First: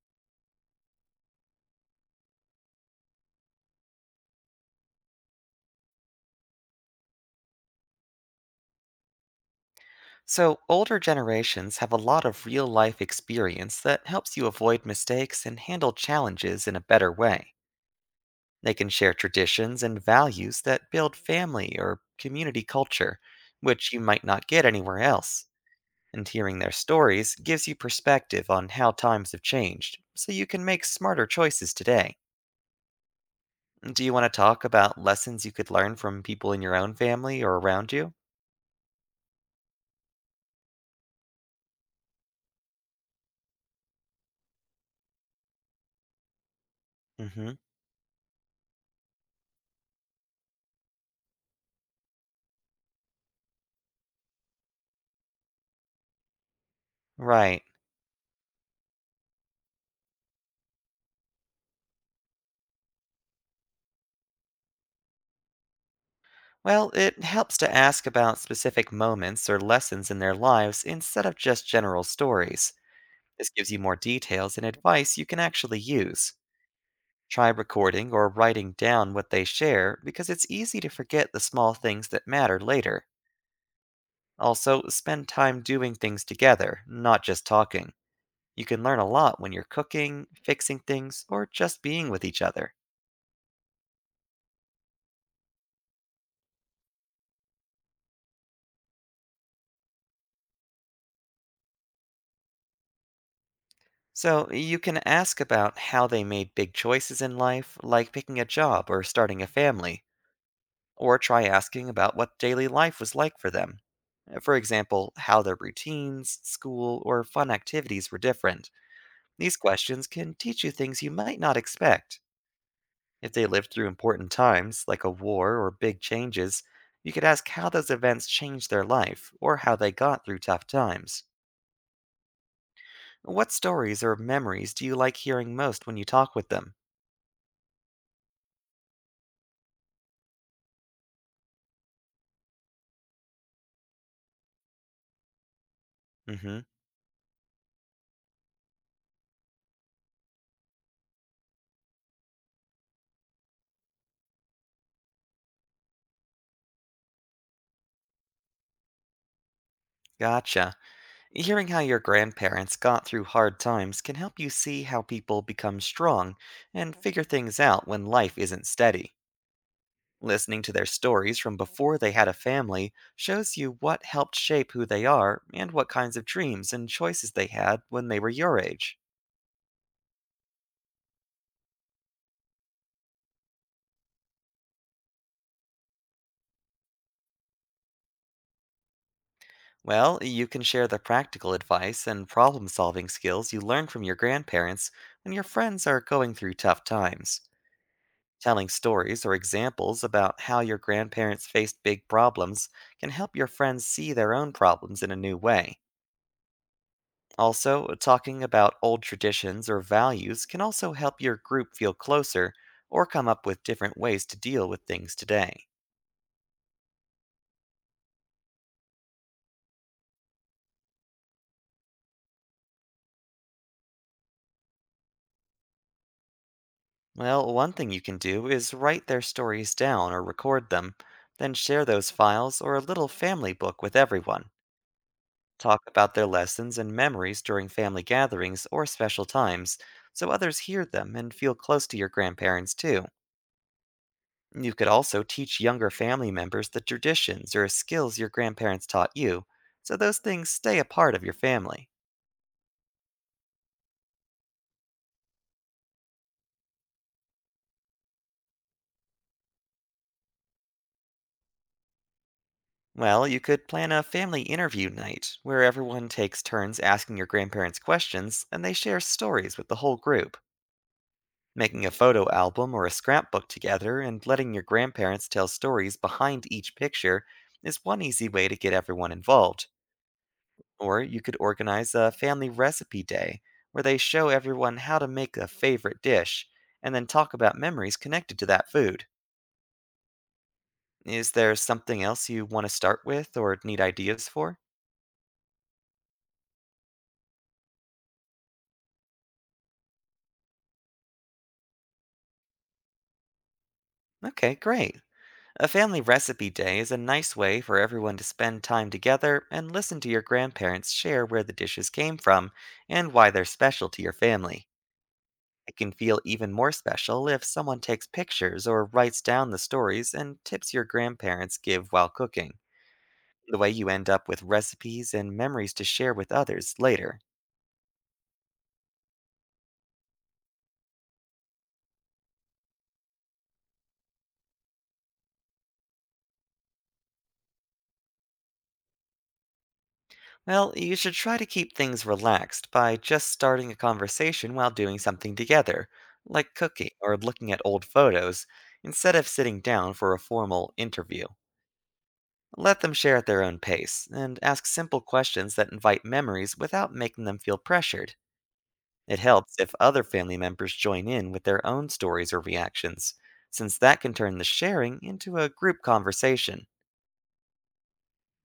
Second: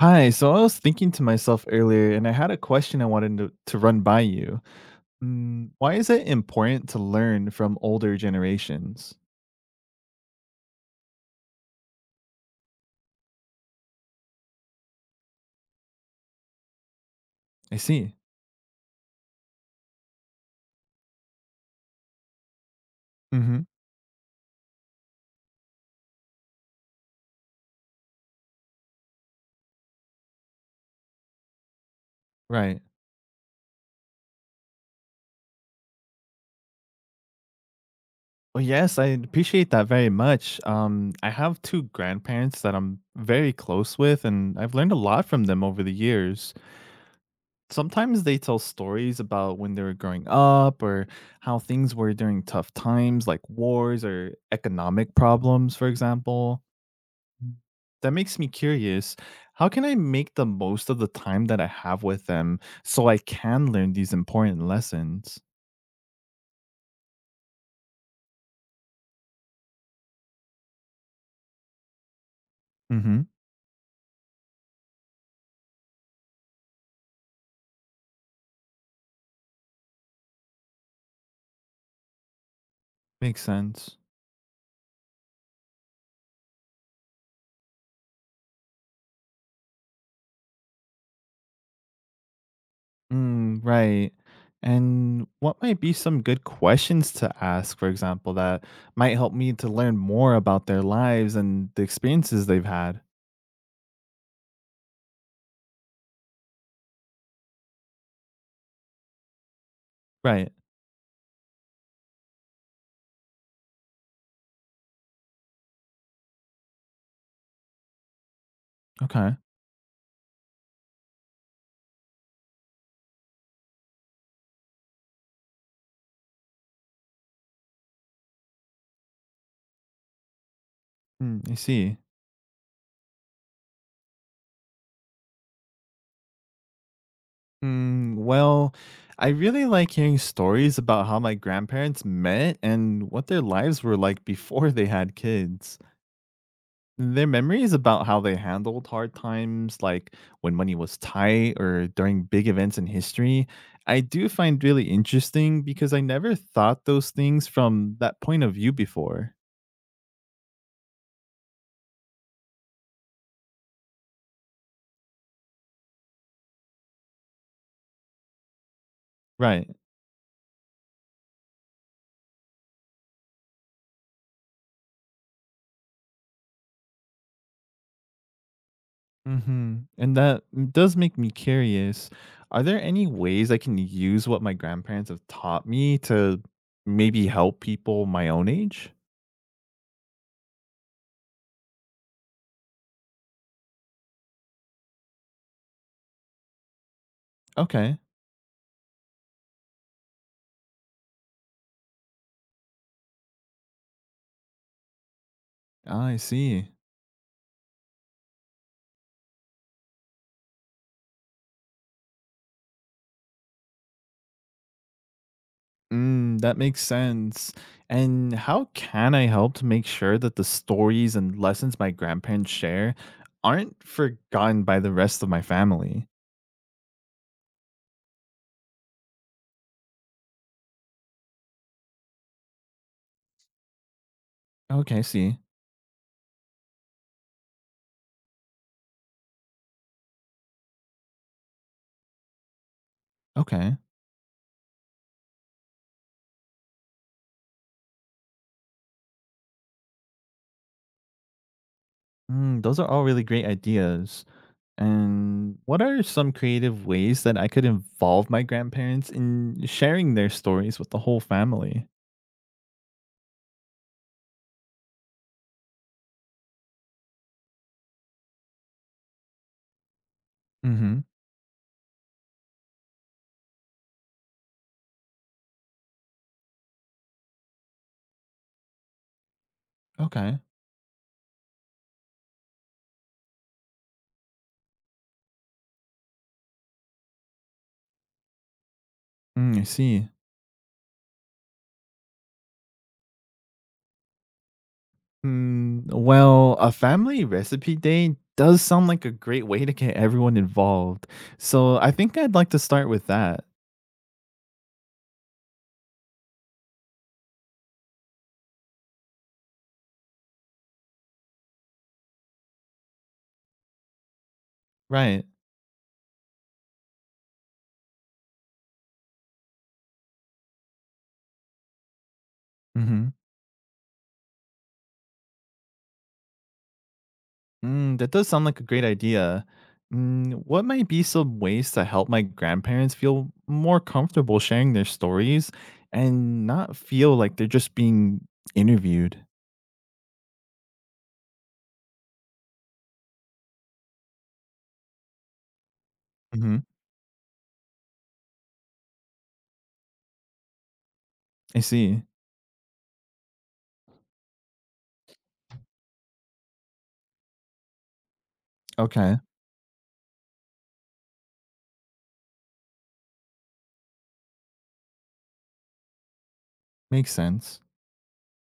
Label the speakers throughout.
Speaker 1: Hi. So I was thinking to myself earlier, and I had a question I wanted to run by you. Why is it important to learn from older generations?
Speaker 2: So, older generations have a lot of real life experience that helps you avoid mistakes and handle challenges in a better way.
Speaker 1: I see.
Speaker 2: They can share traditions and values that build family or community culture,
Speaker 1: Hmm.
Speaker 2: which you might not get anywhere else. And hearing their stories gives you perspective on how times have changed, so you can make smarter choices today.
Speaker 1: Right.
Speaker 2: Do you want to talk about lessons you could learn from people in your own family or around you?
Speaker 1: Well, yes, I appreciate that very much. I have two grandparents that I'm very close with, and I've learned a lot from them over the years.
Speaker 2: Mm hmm.
Speaker 1: Sometimes they tell stories about when they were growing up or how things were during tough times, like wars or economic problems, for example. Mm.
Speaker 2: Right.
Speaker 1: That makes me curious. How can I make the most of the time that I have with them so I can learn these important lessons?
Speaker 2: Well, it helps to ask about specific moments or lessons in their lives instead of just general stories.
Speaker 1: Hmm.
Speaker 2: This gives you more details and advice you can actually use. Try recording or writing down what they share because it's easy to forget the small things that matter later.
Speaker 1: Makes sense.
Speaker 2: Also, spend time doing things together, not just talking. You can learn a lot when you're cooking, fixing things, or just being with each other.
Speaker 1: Right. And what might be some good questions to ask, for example, that might help me to learn more about their lives and the experiences they've had?
Speaker 2: So, you can ask about how they made big choices in life, like picking a job or starting a family.
Speaker 1: Right.
Speaker 2: Or try asking about what daily life was like for them. For example, how their routines, school, or fun activities were different.
Speaker 1: Okay.
Speaker 2: These questions can teach you things you might not expect. If they lived through important times, like a war or big changes, you could ask how those events changed their life or how they got through tough times.
Speaker 1: I see.
Speaker 2: What stories or memories do you like hearing most when you talk with them?
Speaker 1: Well, I really like hearing stories about how my grandparents met and what their lives were like before they had kids.
Speaker 2: Mm hmm,
Speaker 1: Their memories about how they handled hard times, like when money was tight or during big events in history, I do find really interesting because I never thought those things from that point of view before.
Speaker 2: gotcha. Hearing how your grandparents got through hard times can help you see how people become strong and figure things out when life isn't steady.
Speaker 1: Right.
Speaker 2: Listening to their stories from before they had a family shows you what helped shape who they are and what kinds of dreams and choices they had when they were your age.
Speaker 1: Mhm, and that does make me curious. Are there any ways I can use what my grandparents have taught me to maybe help people my own age?
Speaker 2: Well, you can share the practical advice and problem solving skills you learned from your grandparents when your friends are going through tough times.
Speaker 1: Okay,
Speaker 2: Telling stories or examples about how your grandparents faced big problems can help your friends see their own problems in a new way.
Speaker 1: I see.
Speaker 2: Also, talking about old traditions or values can also help your group feel closer or come up with different ways to deal with things today.
Speaker 1: That makes sense. And how can I help to make sure that the stories and lessons my grandparents share aren't forgotten by the rest of my family?
Speaker 2: Well, one thing you can do is write their stories down or record them, then share those files or a little family book with everyone.
Speaker 1: Okay, I see.
Speaker 2: Talk about their lessons and memories during family gatherings or special times so others hear them and feel close to your grandparents too.
Speaker 1: Okay.
Speaker 2: You could also teach younger family members the traditions or skills your grandparents taught you, so those things stay a part of your family.
Speaker 1: Those are all really great ideas. And what are some creative ways that I could involve my grandparents in sharing their stories with the whole family?
Speaker 2: Well, you could plan a family interview night where everyone takes turns asking your grandparents questions and they share stories with the whole group.
Speaker 1: Hmm.
Speaker 2: Making a photo album or a scrapbook together and letting your grandparents tell stories behind each picture is one easy way to get everyone involved.
Speaker 1: Okay.
Speaker 2: Or you could organize a family recipe day where they show everyone how to make a favorite dish and then talk about memories connected to that food.
Speaker 1: I see.
Speaker 2: Is there something else you want to start with or need ideas for?
Speaker 1: Well, a family recipe day does sound like a great way to get everyone involved. So I think I'd like to start with that.
Speaker 2: Okay, great. A family recipe day is a nice way for everyone to spend time together and listen to your grandparents share where the dishes came from and why they're special to your family.
Speaker 1: Right.
Speaker 2: It can feel even more special if someone takes pictures or writes down the stories and tips your grandparents give while cooking.
Speaker 1: Hmm.
Speaker 2: The way you end up with recipes and memories to share with others later.
Speaker 1: That does sound like a great idea. What might be some ways to help my grandparents feel more comfortable sharing their stories and not feel like they're just being interviewed?
Speaker 2: Well, you should try to keep things relaxed by just starting a conversation while doing something together, like
Speaker 1: Hmm.
Speaker 2: cooking or looking at old photos, instead of sitting down for a formal interview.
Speaker 1: I see.
Speaker 2: Let them share at their own pace, and ask simple questions that invite memories without making them feel pressured.
Speaker 1: Okay,
Speaker 2: It helps if other family members join in with their own stories or reactions, since that can turn the sharing into a group conversation.
Speaker 1: makes sense.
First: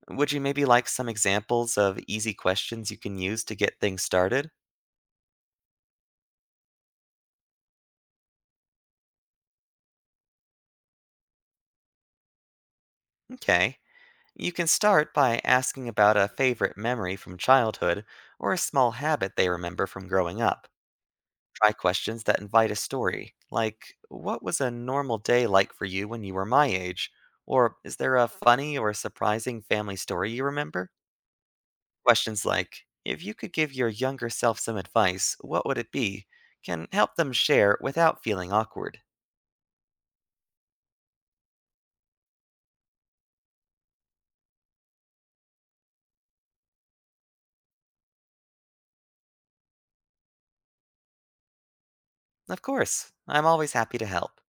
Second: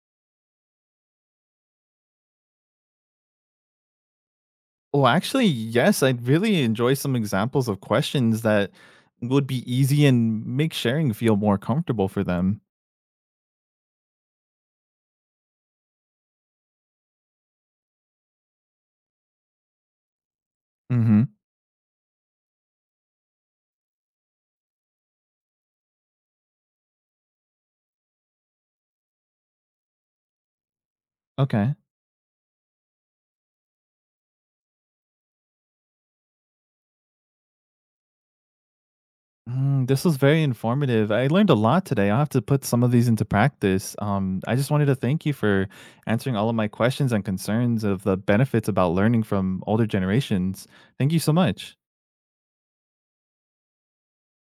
Speaker 2: Would you maybe like some examples of easy questions you can use to get things started?
Speaker 1: Well, actually, yes, I'd really enjoy some examples of questions that would be easy and make sharing feel more comfortable for them.
Speaker 2: Okay. You can start by asking about a favorite memory from childhood or a small habit they remember from growing up.
Speaker 1: Hmm.
Speaker 2: Try questions that invite a story, like, "What was a normal day like for you when you were my age?" Or, "Is there a funny or surprising family story you remember?"
Speaker 1: Okay.
Speaker 2: Questions like, "If you could give your younger self some advice, what would it be?" can help them share without feeling awkward.
Speaker 1: This was very informative. I learned a lot today. I'll have to put some of these into practice. I just wanted to thank you for answering all of my questions and concerns of the benefits about learning from older generations. Thank you so much.
Speaker 2: Of course, I'm always happy to help.